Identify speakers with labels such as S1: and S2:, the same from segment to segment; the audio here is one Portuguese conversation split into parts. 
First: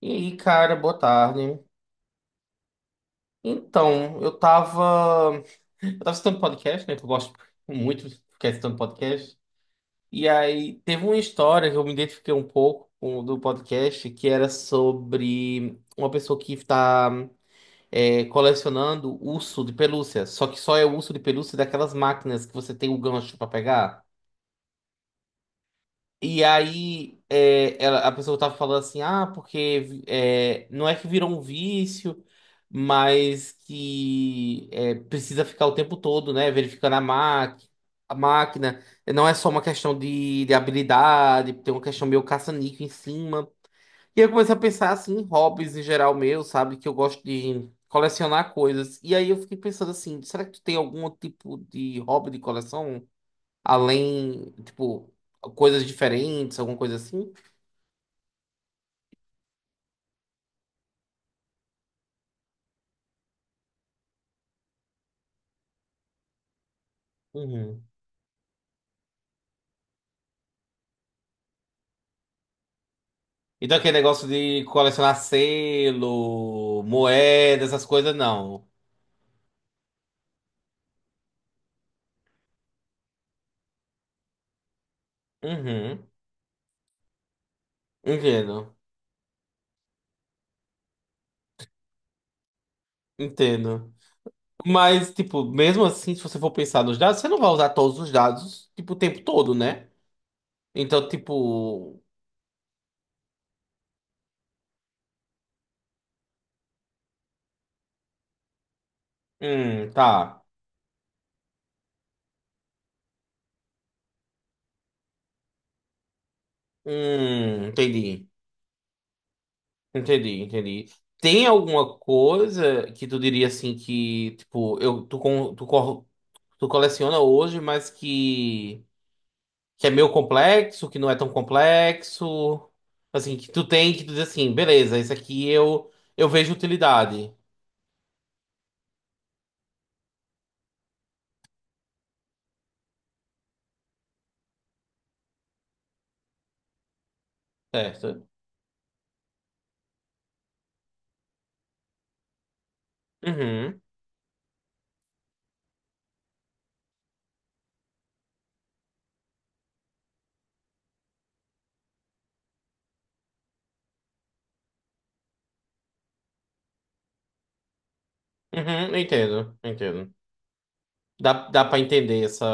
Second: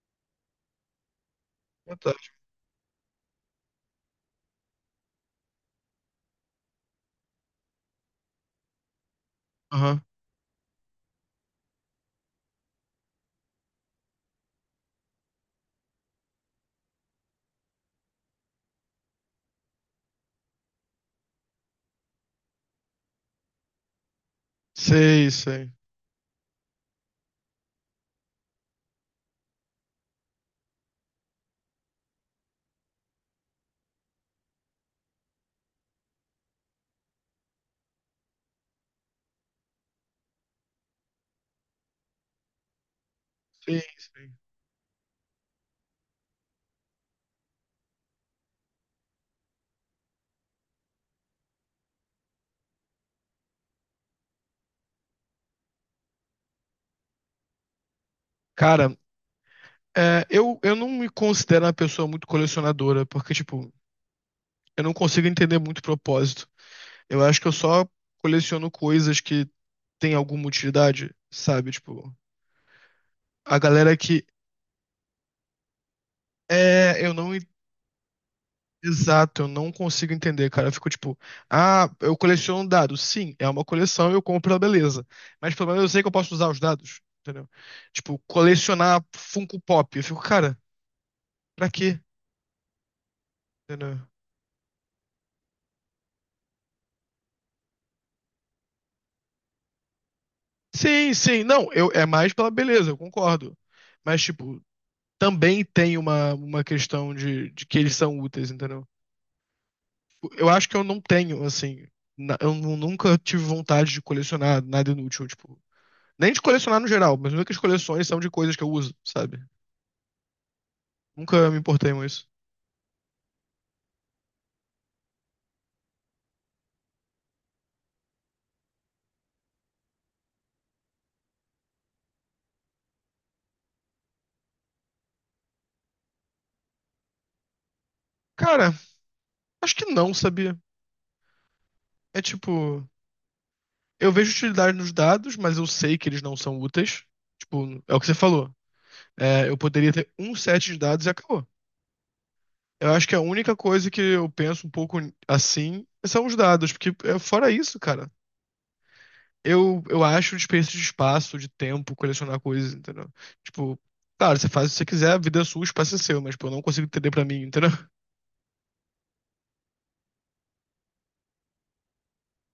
S1: E aí, cara, boa tarde.
S2: Fantástico.
S1: Então, eu tava assistindo podcast, né? Que eu gosto muito de ficar assistindo podcast.
S2: Aham.
S1: E aí, teve uma história que eu me identifiquei um pouco com, do podcast, que era sobre uma pessoa que tá colecionando urso de pelúcia. Só que só é urso de pelúcia daquelas máquinas que você tem o gancho pra pegar.
S2: Sei, sei.
S1: E aí a pessoa tava falando assim, ah, porque não é que virou um vício, mas precisa ficar o tempo todo, né, verificando a máquina. A máquina não é só uma questão de habilidade, tem uma questão meio caça-níquel em cima.
S2: Sim,
S1: E aí eu
S2: sim.
S1: comecei a pensar assim em hobbies em geral meu, sabe? Que eu gosto de colecionar coisas. E aí eu fiquei pensando assim, será que tu tem algum tipo de hobby de coleção? Além, tipo, coisas diferentes, alguma coisa assim?
S2: Cara, eu não me considero uma pessoa muito colecionadora, porque, tipo, eu não consigo entender muito o propósito. Eu acho que eu
S1: Uhum.
S2: só coleciono coisas que têm alguma utilidade, sabe? Tipo, a
S1: Então aquele
S2: galera que.
S1: negócio de colecionar selo,
S2: É, eu não.
S1: moeda, essas coisas, não.
S2: Exato, eu não consigo entender, cara. Eu fico tipo, ah, eu coleciono dados. Sim, é uma coleção, eu compro a beleza. Mas pelo menos eu sei que
S1: Uhum.
S2: eu posso usar os dados, entendeu? Tipo,
S1: Entendo.
S2: colecionar Funko Pop. Eu fico, cara. Pra quê?
S1: Entendo.
S2: Entendeu?
S1: Mas, tipo, mesmo assim, se você for pensar nos dados, você não vai usar todos os dados, tipo, o tempo todo, né? Então,
S2: Sim, sim. Não, eu,
S1: tipo.
S2: é mais pela beleza, eu concordo. Mas, tipo, também tem uma questão de que eles são úteis, entendeu?
S1: Tá.
S2: Eu acho que eu não tenho, assim. Eu nunca tive vontade de colecionar nada inútil, tipo. Nem de colecionar no geral, mas nunca as coleções são
S1: Entendi.
S2: de coisas que eu uso, sabe?
S1: Entendi, entendi. Tem
S2: Nunca me importei
S1: alguma
S2: com isso.
S1: coisa que tu diria assim que, tipo, eu, tu, con- tu, cor- tu coleciona hoje, mas que é meio complexo, que não é tão complexo, assim, que tu tem que tu diz assim, beleza, eu vejo utilidade,
S2: Cara, acho que não, sabia? É tipo. Eu vejo utilidade nos dados, mas eu sei que eles não são úteis. Tipo, é o que você
S1: certo?
S2: falou. É, eu poderia ter um set de dados e acabou. Eu acho que a única
S1: Uhum,
S2: coisa que eu penso um pouco assim são os dados, porque é, fora isso, cara, eu acho desperdício de espaço, de tempo, colecionar coisas, entendeu? Tipo, claro, você faz o que você quiser, a vida é sua, o espaço é seu, mas, pô, eu não consigo entender pra mim, entendeu?
S1: uhum, eu entendo, eu entendo. Dá pra entender essa...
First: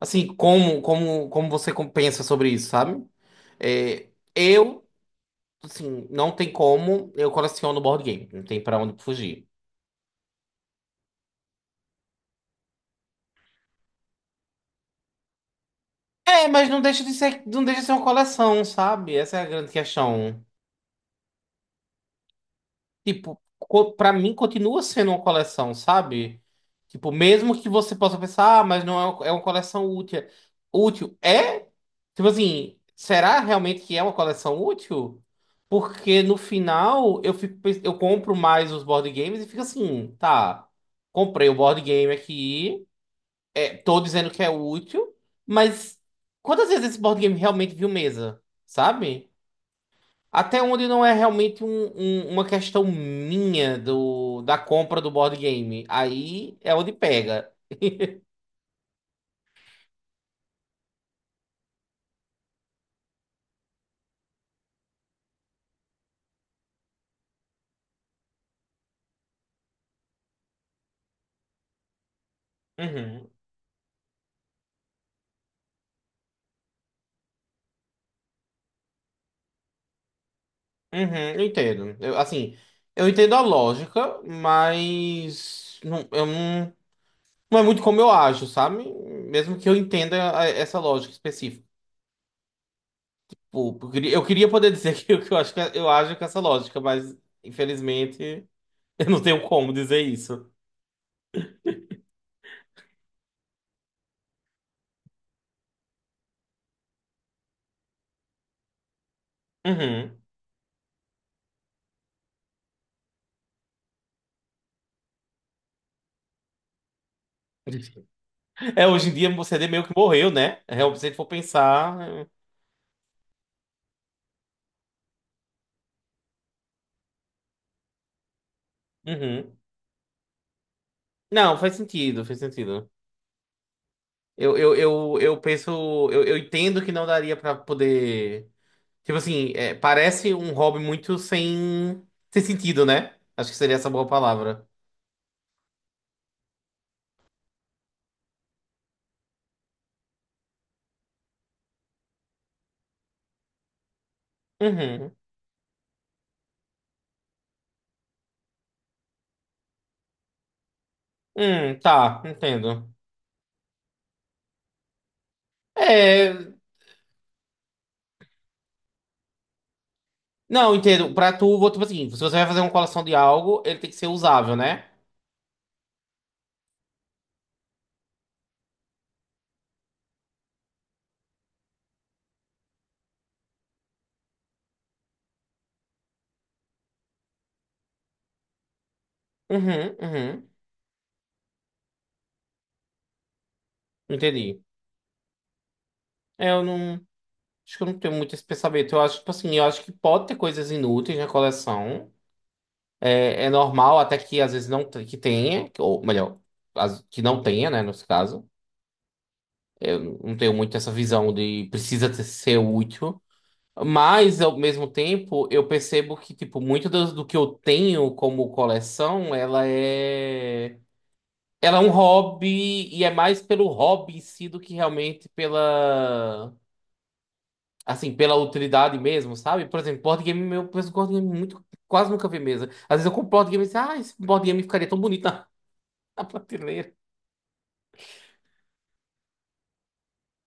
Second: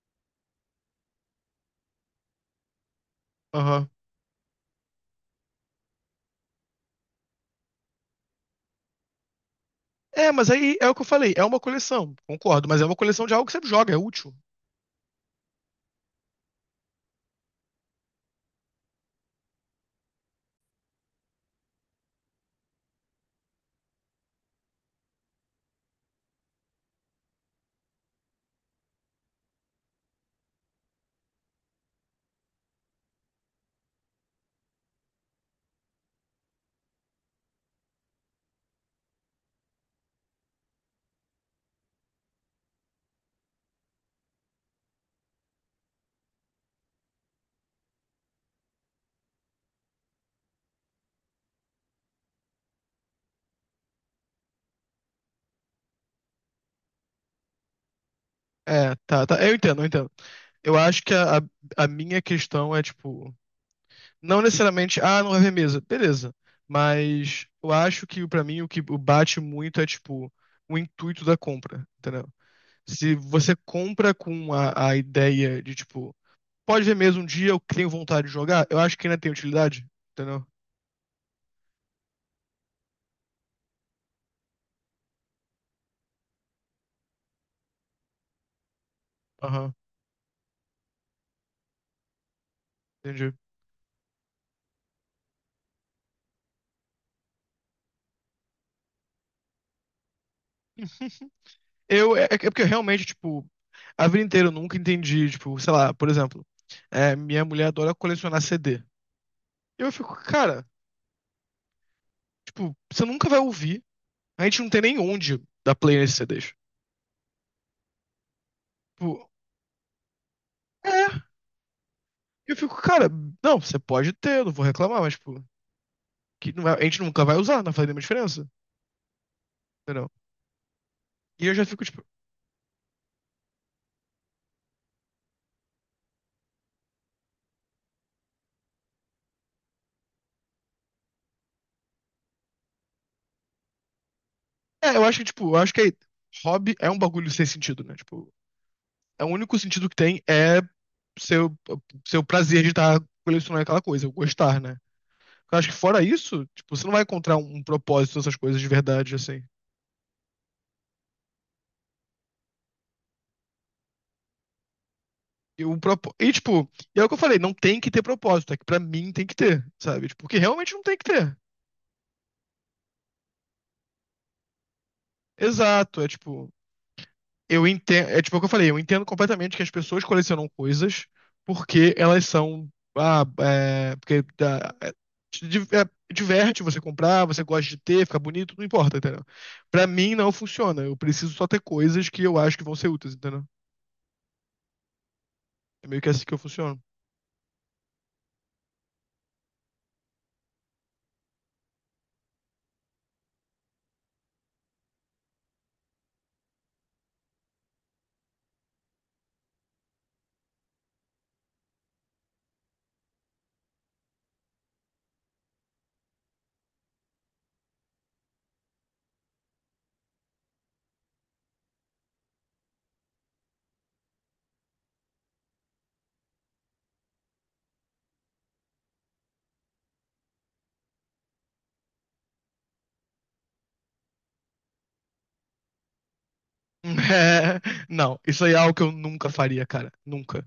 S1: Assim, como você com- pensa sobre isso, sabe?
S2: Aham.
S1: É, eu, assim, não tem como, eu coleciono board game, não tem pra onde fugir.
S2: É, mas aí é o que eu falei, é uma coleção, concordo, mas é uma coleção de algo que você joga, é útil.
S1: É, mas não deixa de ser, não deixa de ser uma coleção, sabe? Essa é a grande questão. Tipo, co- pra mim continua sendo uma coleção, sabe? Tipo, mesmo que você possa pensar, ah, mas não é uma, é uma coleção útil. Útil. É? Tipo assim, será realmente que é uma coleção útil? Porque no final eu fico, pens- eu compro mais os board games e fico assim, tá, comprei o board game aqui, é, tô dizendo que é útil, mas quantas vezes esse board game realmente viu mesa, sabe? Até onde não é realmente um- um- uma questão minha do, da compra do board game. Aí é onde pega.
S2: É, tá, tá, eu entendo, eu entendo. Eu acho que a minha questão é, tipo, não necessariamente, ah, não vai ver mesa. Beleza. Mas eu acho que pra mim o que bate muito é tipo o intuito da compra, entendeu? Se
S1: Uhum,
S2: você compra com a ideia de tipo, pode ver mesa um dia, eu tenho vontade de jogar, eu acho que ainda tem utilidade, entendeu?
S1: uhum, eu entendo. Eu, assim, eu entendo a lógica, mas não, eu não, não é muito como eu acho, sabe? Mesmo que
S2: Aham,
S1: eu entenda a- essa lógica específica.
S2: entendi.
S1: Pô, eu queria poder dizer que eu acho que eu ajo com essa lógica, mas infelizmente eu não tenho como dizer isso.
S2: Eu, é porque eu realmente, tipo, a vida inteira eu nunca entendi, tipo, sei lá, por exemplo, é, minha mulher adora colecionar CD. Eu fico,
S1: Uhum.
S2: cara, tipo, você nunca vai ouvir, a gente não tem nem onde dar play nesses CDs.
S1: É, hoje em dia
S2: Tipo,
S1: o CD meio que morreu, né? Realmente, se a gente
S2: é.
S1: for pensar. É.
S2: Eu fico, cara, não, você pode ter, eu não vou reclamar, mas, tipo, que não é- a gente nunca vai usar, não faz nenhuma diferença,
S1: Uhum.
S2: entendeu? E eu
S1: Não,
S2: já
S1: faz
S2: fico, tipo,
S1: sentido, faz sentido. Eu penso. Eu entendo que não daria pra poder. Tipo assim, é, parece um hobby muito sem sentido, né? Acho que seria essa boa palavra.
S2: é, eu acho que, tipo, eu acho que aí, hobby é um bagulho sem sentido, né? Tipo, é o único sentido que tem é seu, seu prazer de estar colecionando aquela coisa, o gostar, né?
S1: Uhum.
S2: Eu acho que fora isso, tipo, você não vai encontrar um propósito nessas coisas de verdade, assim.
S1: Tá, entendo.
S2: E, e
S1: É.
S2: tipo, e é o que eu falei, não tem que ter propósito, é que pra mim tem que ter, sabe? Tipo, porque realmente
S1: Não,
S2: não tem que
S1: entendo. Pra
S2: ter.
S1: tu, vou- tipo assim, se você vai fazer uma coleção de algo, ele tem que ser usável, né?
S2: Exato, é tipo, eu entendo, é tipo o que eu falei, eu entendo completamente que as pessoas colecionam coisas porque elas são, ah, é, porque dá- é, te di- é, diverte você comprar, você gosta de ter, fica bonito, não importa, entendeu? Pra
S1: Uhum,
S2: mim não
S1: uhum.
S2: funciona, eu preciso só ter coisas que eu acho que vão ser úteis, entendeu?
S1: Entendi.
S2: É meio que assim que eu
S1: É, Eu
S2: funciono.
S1: não. Acho que eu não tenho muito esse pensamento. Eu acho, tipo assim, eu acho que pode ter coisas inúteis na coleção. É normal até que às vezes não te- que tenha, ou melhor, as- que não tenha, né, nesse caso. Eu não tenho muito essa visão de precisa ter- ser útil. Mas, ao mesmo tempo, eu percebo que, tipo, muito do que eu tenho como coleção, ela é... Ela é um hobby e é mais pelo hobby em si do que realmente pela... Assim, pela utilidade mesmo, sabe? Por exemplo, board game, eu penso em board game muito, quase nunca vi mesa. Às vezes eu compro board game e penso, ah, esse board game ficaria tão bonito na, na prateleira.
S2: Não, isso aí é algo que eu nunca faria, cara, nunca.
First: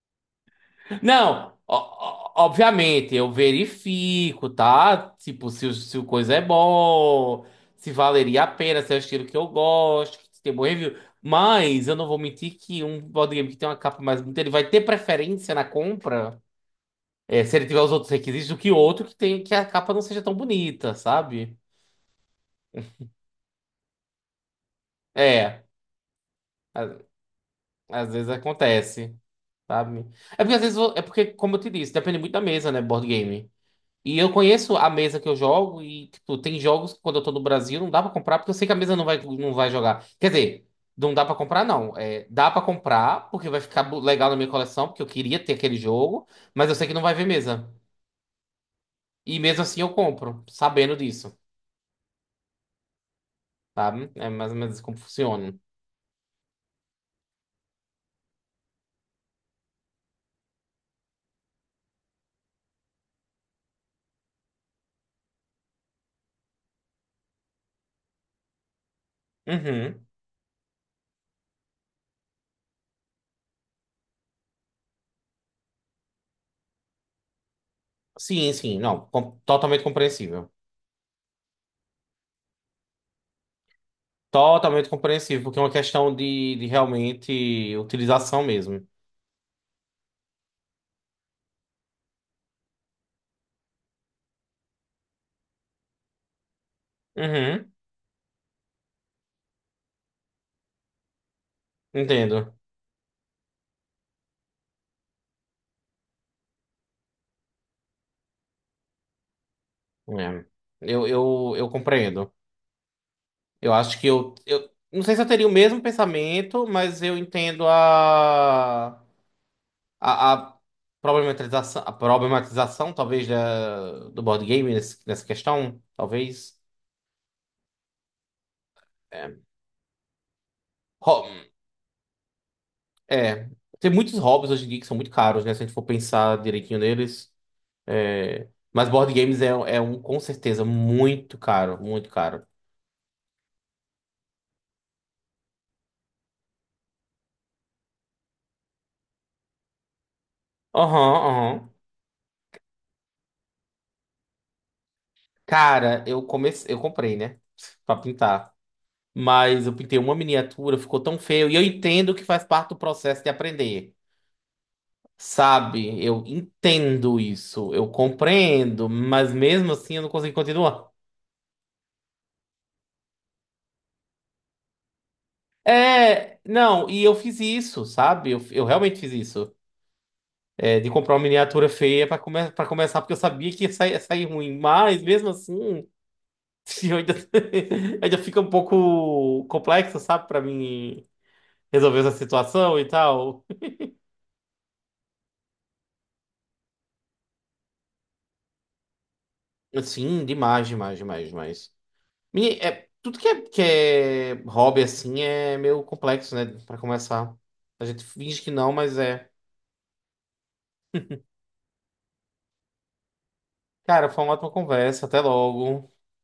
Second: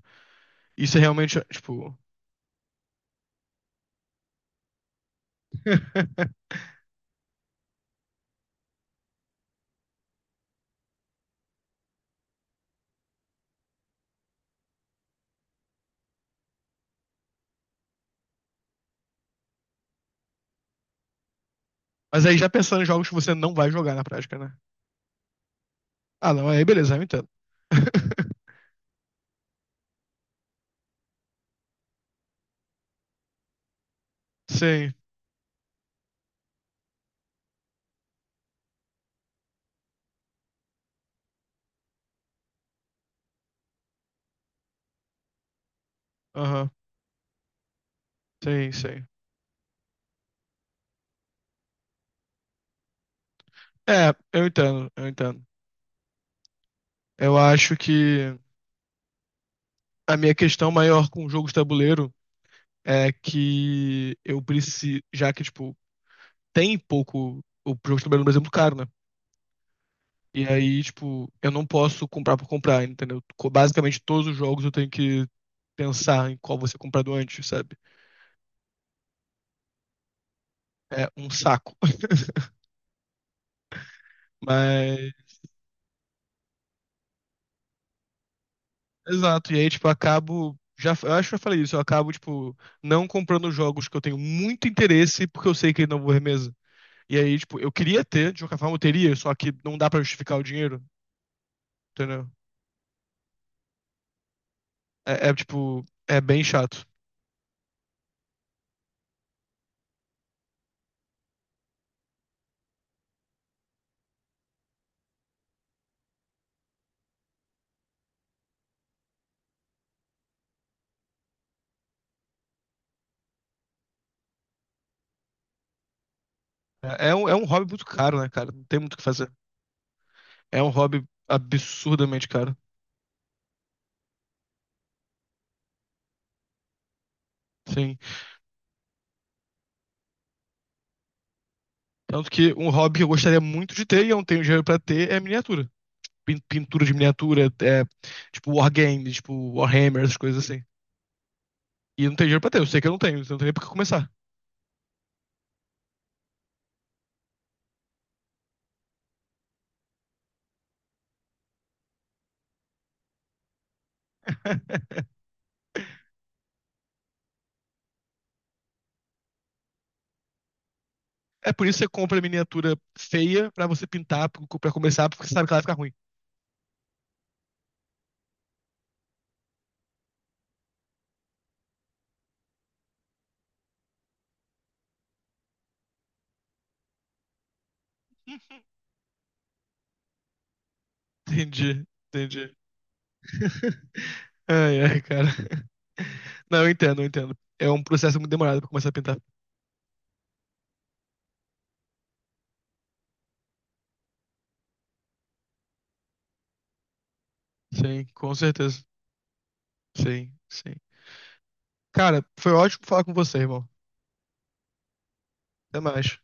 S2: Isso é realmente,
S1: Não,
S2: tipo...
S1: o- obviamente, eu verifico, tá? Tipo, se, o- se o coisa é bom, se valeria a pena, se é o estilo que eu gosto, se tem bom review. Mas eu não vou mentir que um board game que tem uma capa mais bonita, ele vai ter preferência na compra, eh, se ele tiver os outros requisitos, do que outro que tem que a capa não seja tão bonita, sabe?
S2: Mas aí já pensando em jogos que você não vai jogar na prática, né?
S1: É.
S2: Ah, não, aí beleza, eu entendo.
S1: Às vezes acontece, sabe? É porque às vezes, eu- é porque, como eu te disse, depende muito da mesa, né, board game. E eu conheço a
S2: Sim,
S1: mesa que eu jogo e, tipo, tem jogos que quando eu tô no Brasil não dá pra comprar porque eu sei que a mesa não vai jogar. Quer dizer, não dá pra comprar, não. É, dá pra comprar porque vai ficar bo- legal na minha coleção, porque eu queria ter aquele jogo, mas
S2: aham.
S1: eu sei que não vai ver mesa.
S2: Sim, sim.
S1: E mesmo assim eu compro, sabendo disso, sabe?
S2: É,
S1: É
S2: eu
S1: mais ou menos assim
S2: entendo,
S1: como
S2: eu entendo.
S1: funciona.
S2: Eu acho que a minha questão maior com jogos de tabuleiro é que eu preciso, já que, tipo, tem pouco o jogo de tabuleiro no Brasil é muito caro, né?
S1: Uhum.
S2: E aí, tipo, eu não posso comprar por comprar, entendeu? Basicamente, todos os jogos eu tenho que pensar em qual você comprado antes, sabe?
S1: Sim, não, com- totalmente compreensível.
S2: É um saco.
S1: Totalmente
S2: Mas,
S1: compreensível, porque é uma questão de realmente utilização mesmo.
S2: exato. E aí, tipo, eu acho que eu falei isso. Eu acabo, tipo, não comprando jogos que eu tenho muito interesse porque eu sei que não vou remesa. E aí, tipo, eu
S1: Uhum,
S2: queria ter, de qualquer forma eu teria, só que não dá pra justificar o dinheiro, entendeu?
S1: entendo.
S2: Tipo, é bem chato.
S1: É. Eu compreendo. Eu acho que eu, eu. Não sei se eu teria o mesmo pensamento, mas eu entendo a. A problematização, a problematização, talvez, da, do board game nesse- nessa questão. Talvez.
S2: É um hobby muito caro, né, cara? Não tem muito o que fazer.
S1: É.
S2: É um hobby
S1: Ho-
S2: absurdamente caro.
S1: é. Tem muitos hobbies hoje em dia que são muito caros, né? Se a gente for pensar direitinho neles.
S2: Sim.
S1: É, mas board games é, é um, com certeza, muito caro, muito
S2: Tanto
S1: caro.
S2: que um hobby que eu gostaria muito de ter e eu não tenho dinheiro pra ter é miniatura. Pintura de miniatura, é, tipo wargame, tipo Warhammer, essas coisas assim.
S1: Aham, aham.
S2: E eu não tenho dinheiro pra ter, eu sei que eu não tenho, então não tem nem por que começar.
S1: Cara, eu comecei, eu comprei, né? Pra pintar. Mas eu pintei uma miniatura, ficou tão feio. E eu entendo que faz parte do processo de aprender. Sabe? Eu entendo isso, eu compreendo, mas mesmo assim eu não consegui continuar.
S2: É por isso que você compra miniatura feia pra você pintar, pra começar, porque você sabe que ela vai ficar ruim.
S1: É, não, e eu fiz isso, sabe? Eu realmente fiz isso. É, de comprar uma miniatura feia pra, come pra começar, porque eu sabia que ia sair ruim. Mas mesmo assim. Sim, eu ainda, ainda fica um pouco complexo, sabe, pra mim
S2: Entendi,
S1: resolver essa
S2: entendi.
S1: situação e tal.
S2: Ai, ai, cara. Não, eu entendo, eu entendo. É um processo muito demorado pra começar a pintar.
S1: Sim, demais, demais, demais, demais. Menina, é, tudo que é hobby assim é meio complexo, né, pra começar. A gente
S2: Sim, com
S1: finge que não,
S2: certeza.
S1: mas é.
S2: Sim, sim. Cara, foi ótimo falar com você, irmão.
S1: Cara, foi uma ótima conversa, até
S2: Até
S1: logo.
S2: mais.